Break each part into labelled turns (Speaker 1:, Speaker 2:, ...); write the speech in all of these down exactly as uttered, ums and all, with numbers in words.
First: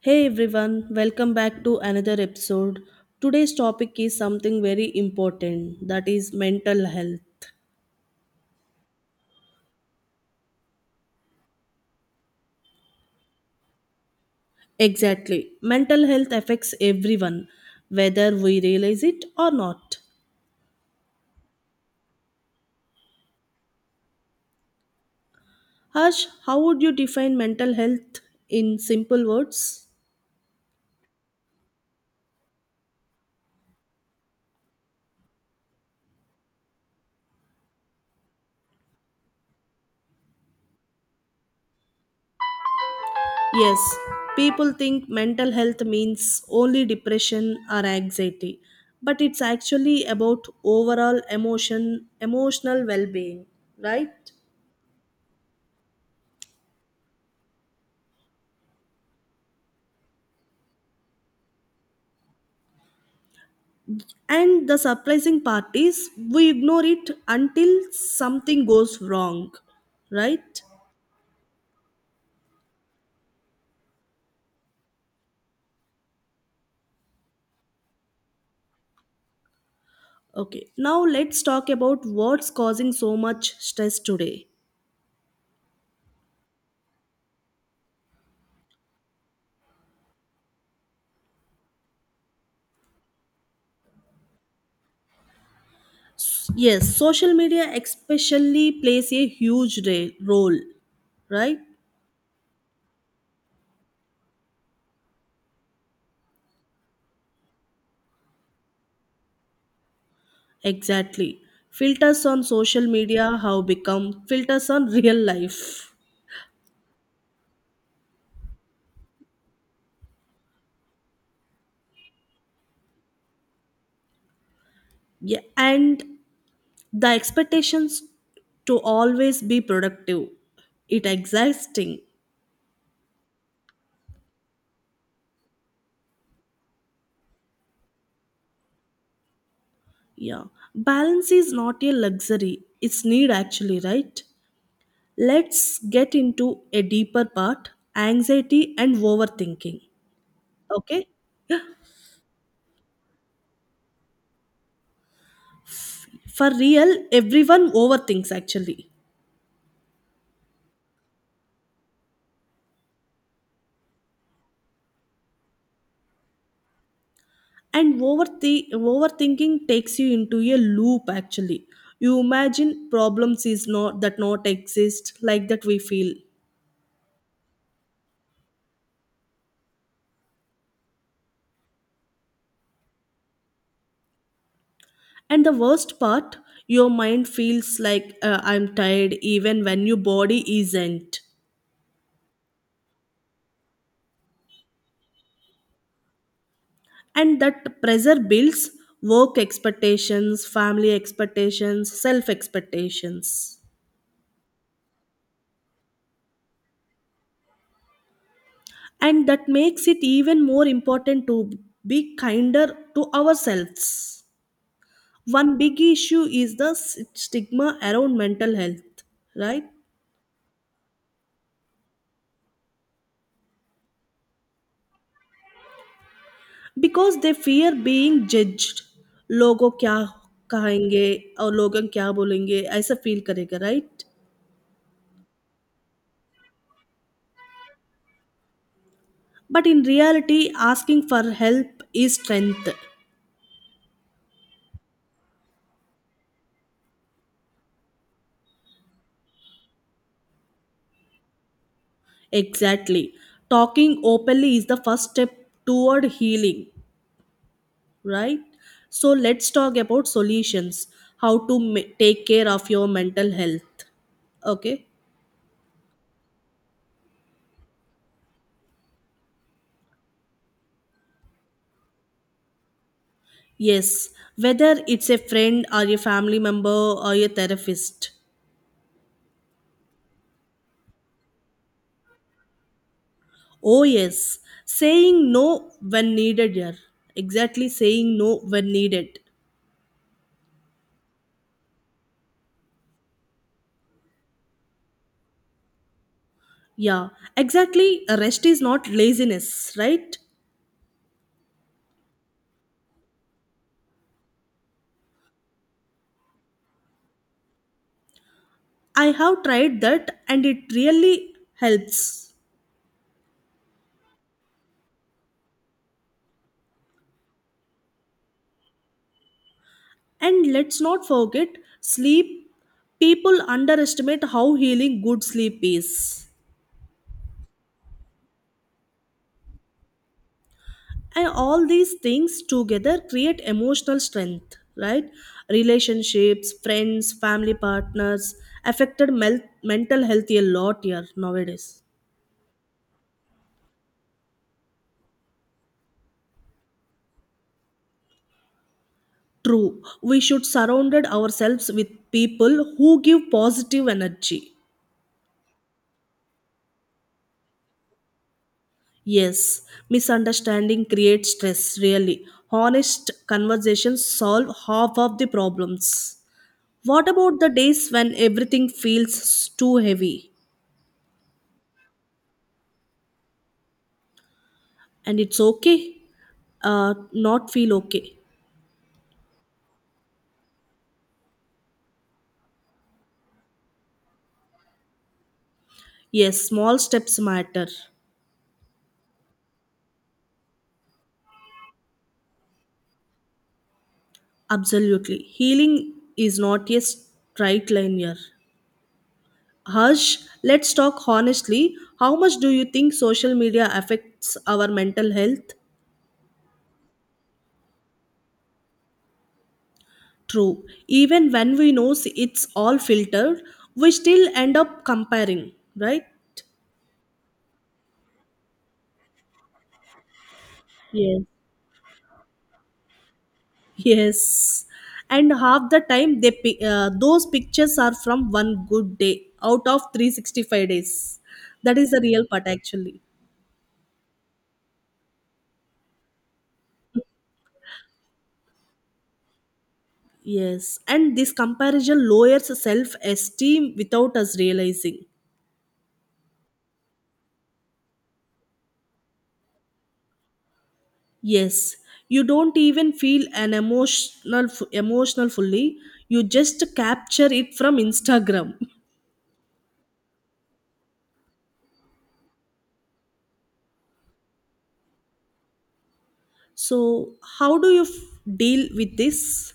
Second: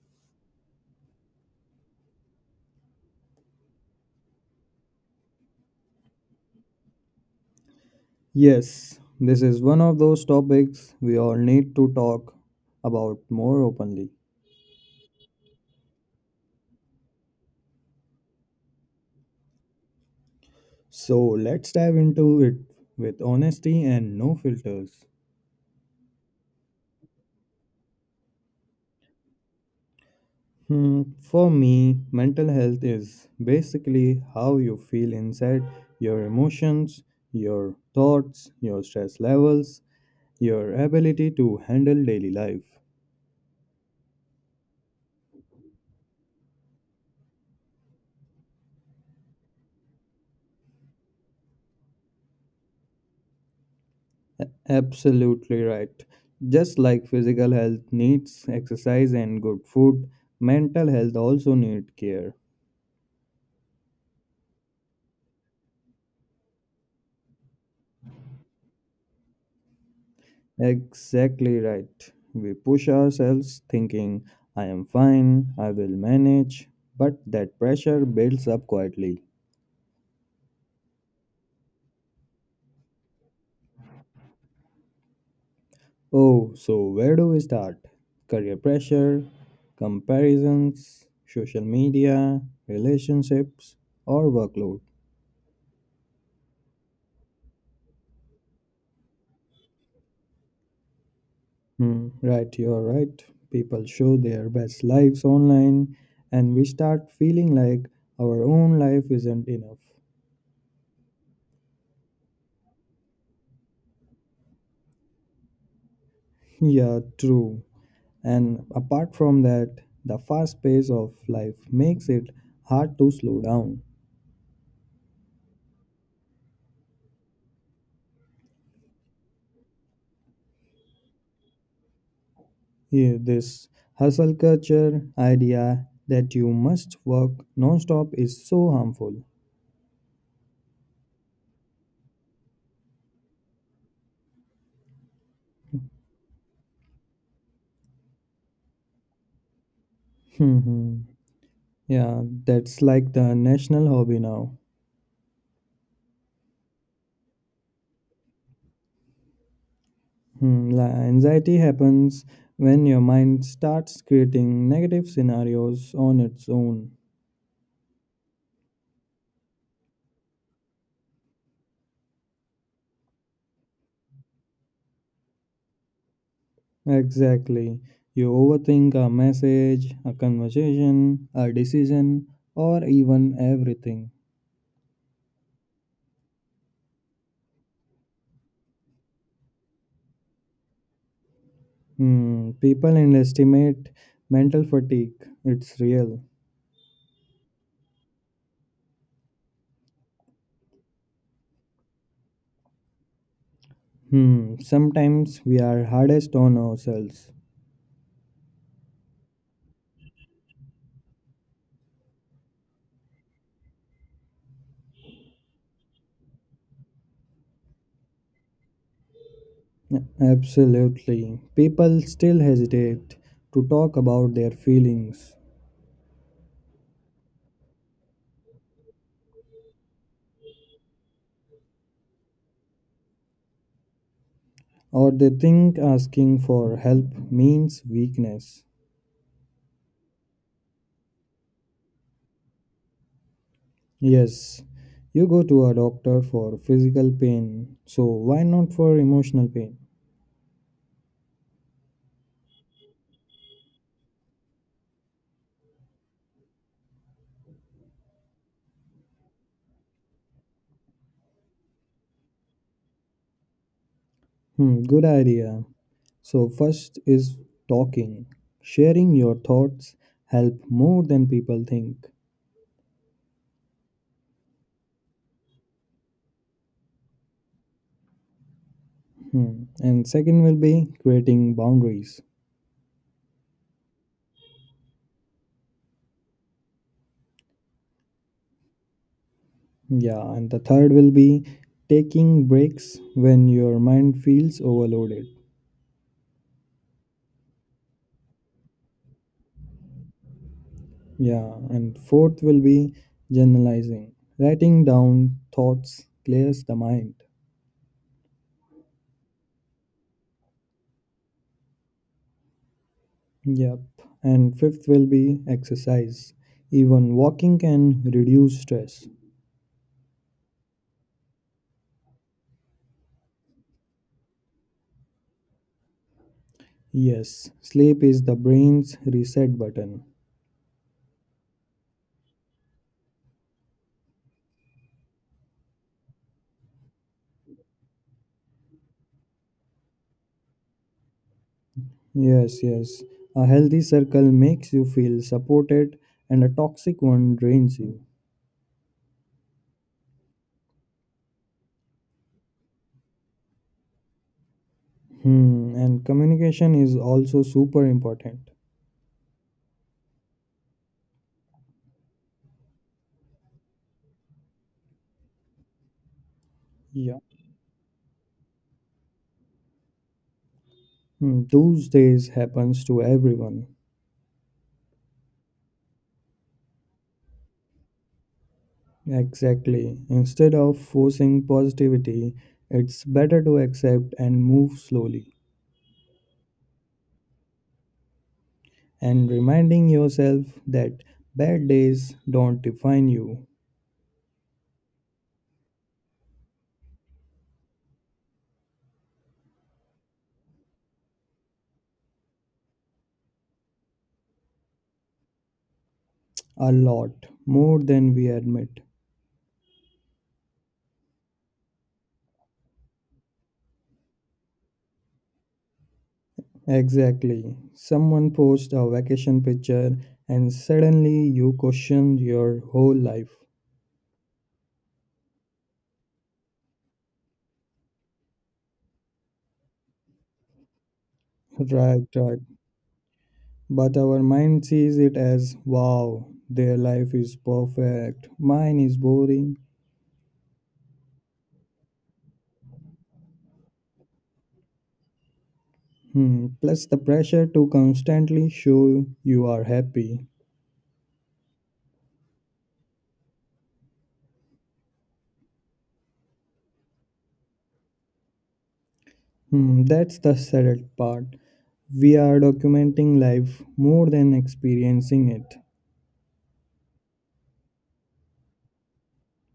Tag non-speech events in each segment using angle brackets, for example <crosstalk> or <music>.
Speaker 1: Hey everyone, welcome back to another episode. Today's topic is something very important, that is mental health.
Speaker 2: Yes, this is one of those topics we all need to talk about more openly.
Speaker 1: Exactly. Mental health affects everyone, whether we realize it or not.
Speaker 2: So let's dive into it with honesty and no filters.
Speaker 1: Harsh, how would you define mental health in simple words?
Speaker 2: Hmm, for me, mental health is basically how you feel inside your emotions, your thoughts, your stress levels, your ability to handle daily life.
Speaker 1: Yes, people think mental health means only depression or anxiety, but it's actually about overall emotion, emotional well-being, right?
Speaker 2: Absolutely right. Just like physical health needs exercise and good food, mental health also needs care.
Speaker 1: And the surprising part is we ignore it until something goes wrong, right?
Speaker 2: Exactly right. We push ourselves thinking, I am fine, I will manage, but that pressure builds up quietly.
Speaker 1: Okay, now let's talk about what's causing so much stress today.
Speaker 2: Oh, so where do we start? Career pressure, comparisons, social media, relationships, or workload?
Speaker 1: Yes, social media especially plays a huge re- role, right?
Speaker 2: Hmm, right, you're right. People show their best lives online, and we start feeling like our own life isn't enough.
Speaker 1: Exactly. Filters on social media have become filters on real life.
Speaker 2: <laughs> Yeah, true. And apart from that, the fast pace of life makes it hard to slow down.
Speaker 1: Yeah, and the expectations to always be productive. It exhausting.
Speaker 2: Yeah, this hustle culture idea that you must work non-stop is so harmful.
Speaker 1: Yeah, balance is not a luxury, it's need actually, right? Let's get into a deeper part, anxiety and overthinking. Okay? Yeah.
Speaker 2: <laughs> Yeah, that's like the national hobby now.
Speaker 1: For real, everyone overthinks actually.
Speaker 2: Hmm, la- anxiety happens when your mind starts creating negative scenarios on its own.
Speaker 1: And overthi- overthinking takes you into a loop actually. You imagine problems is not that not exist like that we feel.
Speaker 2: Exactly. You overthink a message, a conversation, a decision, or even everything.
Speaker 1: And the worst part, your mind feels like uh, I'm tired even when your body isn't.
Speaker 2: Hmm, people underestimate mental fatigue. It's real.
Speaker 1: And that pressure builds, work expectations, family expectations, self expectations.
Speaker 2: Hmm, Sometimes we are hardest on ourselves.
Speaker 1: And that makes it even more important to be kinder to ourselves. One big issue is the s- stigma around mental health, right?
Speaker 2: Absolutely. People still hesitate to talk about their feelings.
Speaker 1: Because they fear being judged, लोगों क्या कहेंगे और लोगों क्या बोलेंगे ऐसा feel करेगा, right?
Speaker 2: Or they think asking for help means weakness.
Speaker 1: But in reality, asking for help is strength.
Speaker 2: Yes, you go to a doctor for physical pain, so why not for emotional pain?
Speaker 1: Exactly. Talking openly is the first step toward healing, right? So let's talk about solutions. How to ma- take care of your mental health.
Speaker 2: Hmm,
Speaker 1: Okay?
Speaker 2: good idea. So, first is talking. Sharing your thoughts help more than people think.
Speaker 1: Yes. Whether it's a friend or a family member or a therapist.
Speaker 2: Hmm. And second will be creating boundaries.
Speaker 1: Oh, yes. Saying no when needed, yeah. Exactly, saying no when needed.
Speaker 2: Yeah, and the third will be taking breaks when your mind feels overloaded.
Speaker 1: Yeah, exactly. Rest is not laziness, right?
Speaker 2: Yeah, and fourth will be generalizing. Writing down thoughts clears the mind.
Speaker 1: I have tried that and it really helps.
Speaker 2: Yep. And fifth will be exercise. Even walking can reduce stress.
Speaker 1: And let's not forget sleep. People underestimate how healing good sleep is.
Speaker 2: Yes, sleep is the brain's reset button.
Speaker 1: And all these things together create emotional strength, right? Relationships, friends, family partners affected mel- mental health a lot here nowadays.
Speaker 2: Yes, yes. A healthy circle makes you feel supported and a toxic one drains you.
Speaker 1: True, we should surround ourselves with people who give positive energy.
Speaker 2: Hmm, and communication is also super important.
Speaker 1: Yes, misunderstanding creates stress, really. Honest conversations solve half of the problems. What
Speaker 2: Yeah.
Speaker 1: about the days when everything feels too heavy
Speaker 2: Hmm, Those days happens to everyone.
Speaker 1: and it's okay? Uh, not feel okay.
Speaker 2: Exactly. Instead of forcing positivity, it's better to accept and move slowly,
Speaker 1: Yes, small steps matter.
Speaker 2: and reminding yourself that bad days don't define you
Speaker 1: Absolutely. Healing is not a straight line here. Harsh, let's talk honestly. How much do you think social media affects our mental health?
Speaker 2: a lot more than we admit.
Speaker 1: True. Even when we know it's all filtered, we still end up comparing, right?
Speaker 2: Exactly. Someone posts a vacation picture, and suddenly
Speaker 1: Yes.
Speaker 2: you question your whole life.
Speaker 1: Yes. And half the time, they pi- uh, those pictures are from one good day out of three hundred sixty-five days. That is the
Speaker 2: Right,
Speaker 1: real
Speaker 2: right.
Speaker 1: part, actually.
Speaker 2: But our mind sees it as wow, their life is perfect, mine is boring.
Speaker 1: Yes. And this comparison lowers self esteem without us realizing.
Speaker 2: Hmm, plus the pressure to constantly show you are happy.
Speaker 1: Yes, you don't even feel an emotional emotional fully. You just capture it from Instagram. <laughs>
Speaker 2: Hmm, that's the sad part. We are documenting life more than experiencing it.
Speaker 1: So, how do you f- deal with this?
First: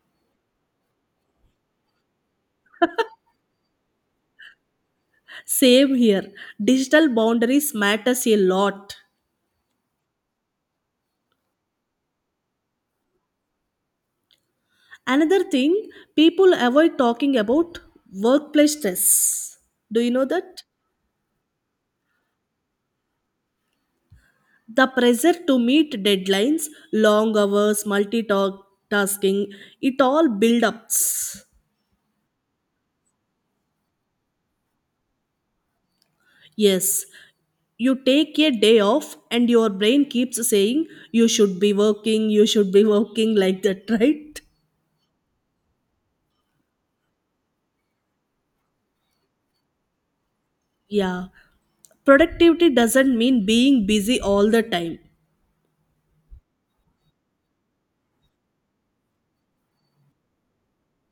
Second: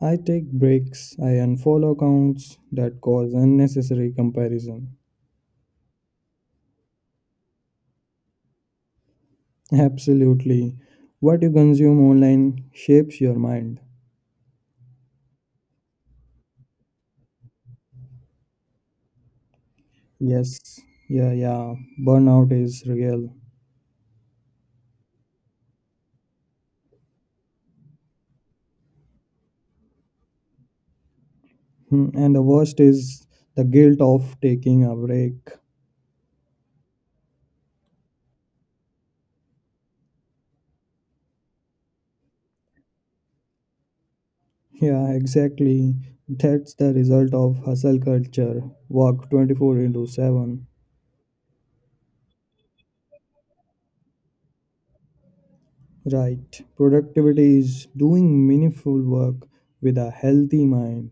Speaker 2: I take breaks, I unfollow accounts that cause unnecessary comparison.
Speaker 1: Same here. Digital boundaries matters a lot.
Speaker 2: Absolutely. What you consume online shapes your mind.
Speaker 1: Another thing, people avoid talking about workplace stress. Do you know
Speaker 2: Yes,
Speaker 1: that?
Speaker 2: yeah, yeah. Burnout is real.
Speaker 1: The pressure to meet deadlines, long hours, multitasking, it all build ups.
Speaker 2: Hmm, And the worst is the guilt of taking a break.
Speaker 1: Yes, you take a day off and your brain keeps saying you should be working, you should be working like that, <laughs> right?
Speaker 2: Yeah, exactly. That's the result of hustle culture. Work twenty four into seven.
Speaker 1: Yeah, productivity doesn't mean being busy all the time.
Speaker 2: Right. Productivity is doing meaningful work with a healthy mind.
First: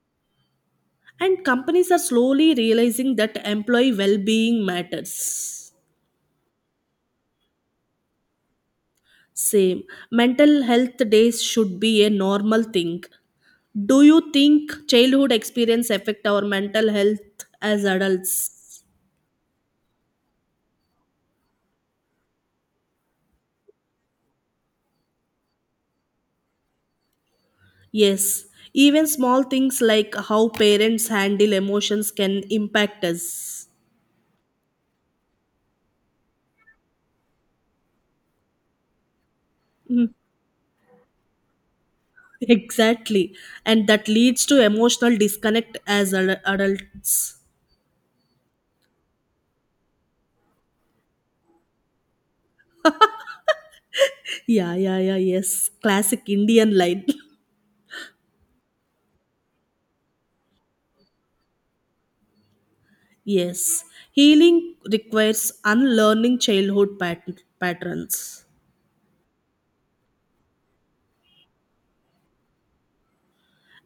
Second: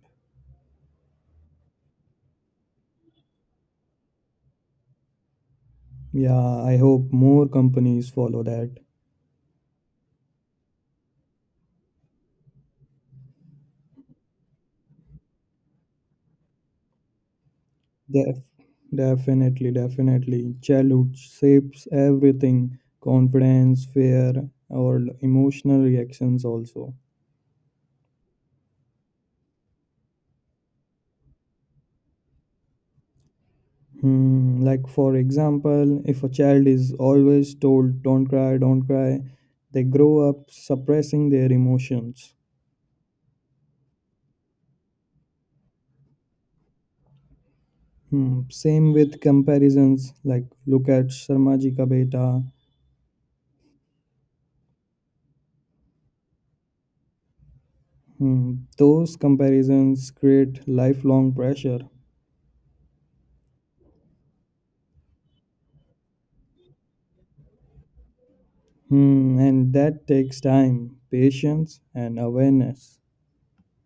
Speaker 1: And companies are slowly realizing that employee well being matters.
Speaker 2: Yeah, I hope more companies follow that.
Speaker 1: Same. Mental health days should be a normal thing. Do you think childhood experience affect our mental health as
Speaker 2: Def-
Speaker 1: adults?
Speaker 2: definitely, Definitely. Childhood shapes everything confidence, fear, or emotional reactions also.
Speaker 1: Yes. Even small things like how parents handle emotions can impact us.
Speaker 2: Hmm, like, for example, if a child is always told, don't cry, don't cry, they
Speaker 1: Hmm.
Speaker 2: grow up suppressing their emotions.
Speaker 1: Exactly. And that leads to emotional disconnect as ad- adults.
Speaker 2: Hmm, same with comparisons, like, look at Sarmaji Ka Beta.
Speaker 1: Yeah, yeah, yeah, yes. Classic Indian line.
Speaker 2: Hmm, those comparisons create lifelong pressure.
Speaker 1: <laughs> Yes. Healing requires unlearning childhood pat- patterns.
Speaker 2: Hmm, and that takes time, patience, and awareness.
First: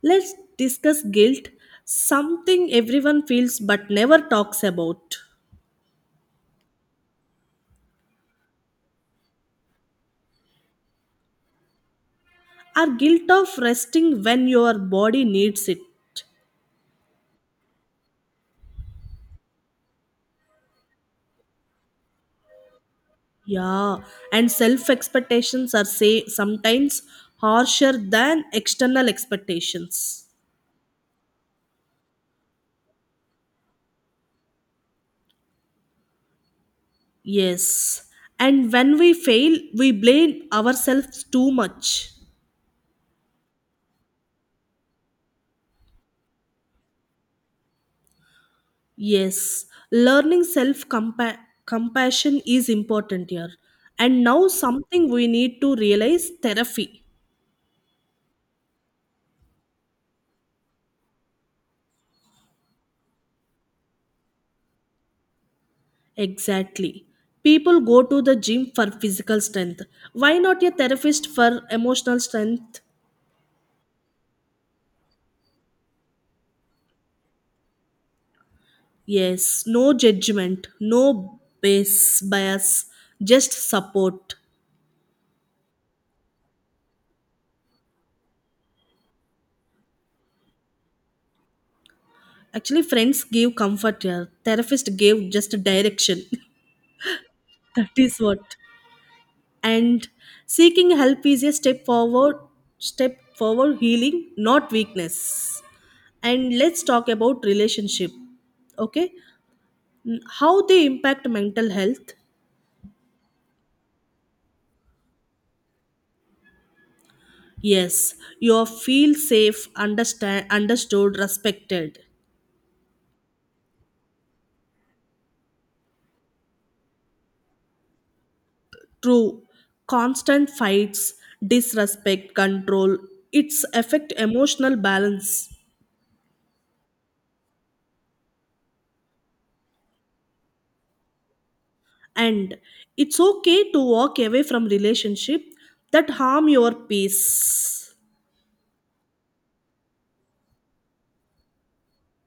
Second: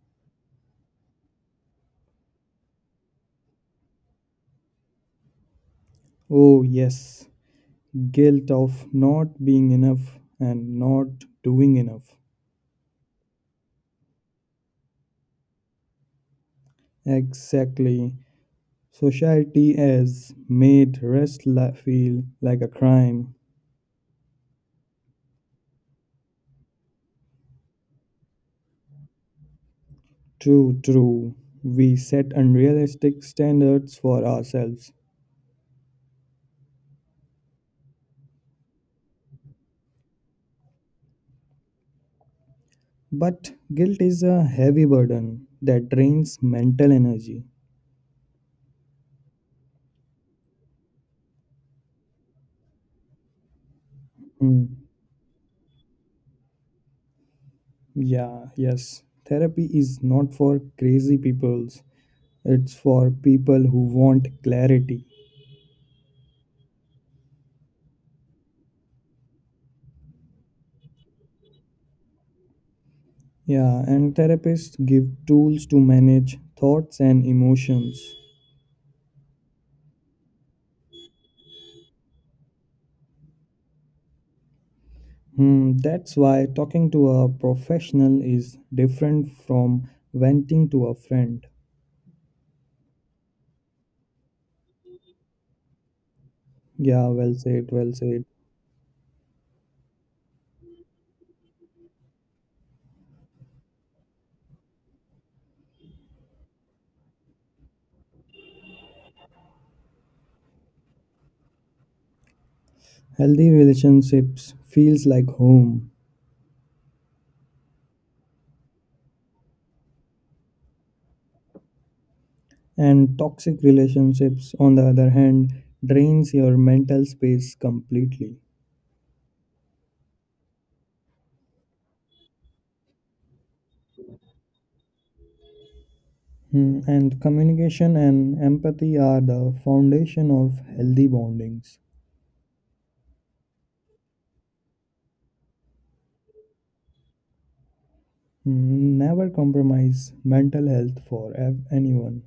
Speaker 1: Let's discuss guilt, something everyone feels but never talks about.
Speaker 2: Oh, yes, guilt of not being enough and not doing enough.
Speaker 1: Our guilt of resting when your body needs it.
Speaker 2: Exactly. Society has made rest li- feel like a crime.
Speaker 1: Yeah, and self expectations are say sometimes harsher than external expectations.
Speaker 2: True, true. We set unrealistic standards for ourselves.
Speaker 1: Yes. And when we fail, we blame ourselves too much.
Speaker 2: But guilt is a heavy burden that drains mental energy.
Speaker 1: Yes. Learning self compassion is important here. And now
Speaker 2: Hmm.
Speaker 1: something we need to realize, therapy.
Speaker 2: Yeah, yes. Therapy is not for crazy peoples. It's for people who want clarity.
Speaker 1: Exactly. People go to the gym for physical strength. Why not a therapist for emotional strength?
Speaker 2: Yeah, and therapists give tools to manage thoughts and emotions.
Speaker 1: Yes, no judgment, no bias, bias, just support.
Speaker 2: Hmm, that's why talking to a professional is different from venting to a friend.
Speaker 1: Actually, friends gave comfort here, therapist gave just direction.
Speaker 2: Yeah, well said,
Speaker 1: <laughs> That
Speaker 2: well
Speaker 1: is
Speaker 2: said.
Speaker 1: what. And seeking help is a step forward, step forward healing, not weakness. And let's talk about relationship. Okay, Mm, how they impact mental health.
Speaker 2: Healthy relationships feels like home,
Speaker 1: Yes, you feel safe, understand, understood, respected.
Speaker 2: and toxic relationships, on the other hand, drains your mental space completely.
Speaker 1: True, constant fights, disrespect, control, its affect emotional balance.
Speaker 2: Hmm, and communication and empathy are the foundation of healthy bondings.
Speaker 1: And it's okay to walk away from relationship that harm your peace.
Speaker 2: Hmm, never compromise mental health for ev- anyone.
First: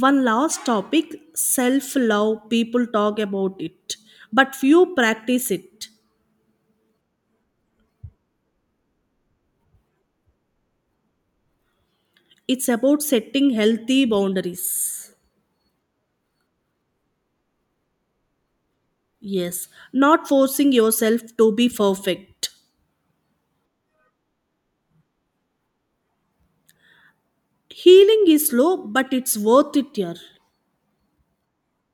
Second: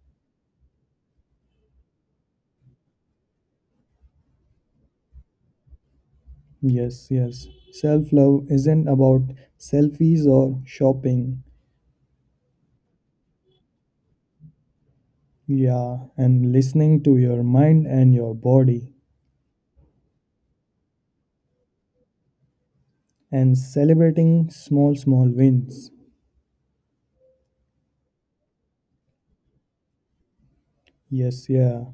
Speaker 1: One last topic, self-love. People talk about it, but few practice it.
Speaker 2: Yes, yes. Self love isn't about selfies or shopping.
Speaker 1: It's about setting healthy boundaries.
Speaker 2: Yeah, and listening to your mind and your body
Speaker 1: Yes, not forcing yourself to be perfect.
Speaker 2: and celebrating small, small wins.
Speaker 1: Healing is slow, but it's worth it, dear.
Speaker 2: Yes, yeah.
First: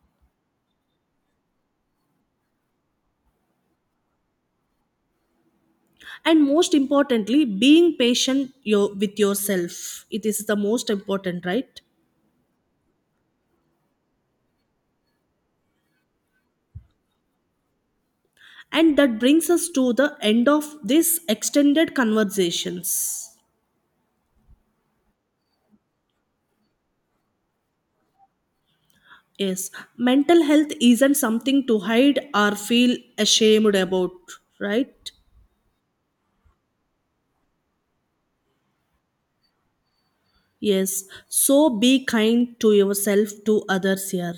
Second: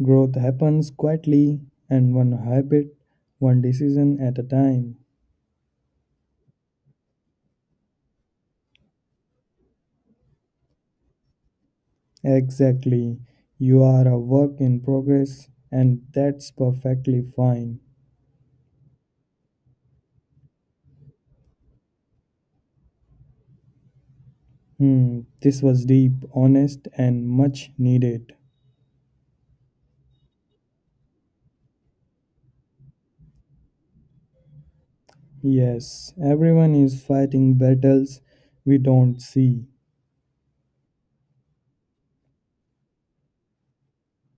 Speaker 2: Growth happens quietly and one habit, one decision at a time.
Speaker 1: And most importantly, being patient your, with yourself, it is the most important, right?
Speaker 2: Exactly. You are a work in progress and that's perfectly fine.
Speaker 1: And that brings us to the end of this extended conversations.
Speaker 2: Hmm, this was deep, honest, and much needed.
Speaker 1: Yes, mental health isn't something to hide or feel ashamed about, right?
Speaker 2: Yes, everyone is fighting battles we don't see.
Speaker 1: Yes, so be kind to yourself, to others here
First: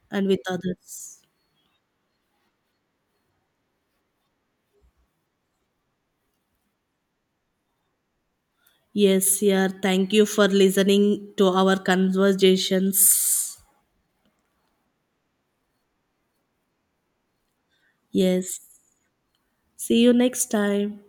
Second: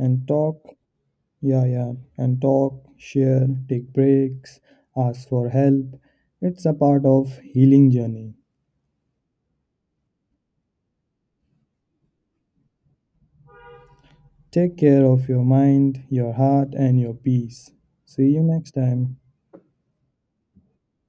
Speaker 2: And
Speaker 1: and with
Speaker 2: talk,
Speaker 1: others.
Speaker 2: yeah, yeah, and talk, share, take breaks, ask for help. It's a part of healing journey.
Speaker 1: Yes, here thank you for listening to our conversations.
Speaker 2: Take care of your mind, your heart and your peace. See you
Speaker 1: Yes,
Speaker 2: next time.
Speaker 1: see you next time.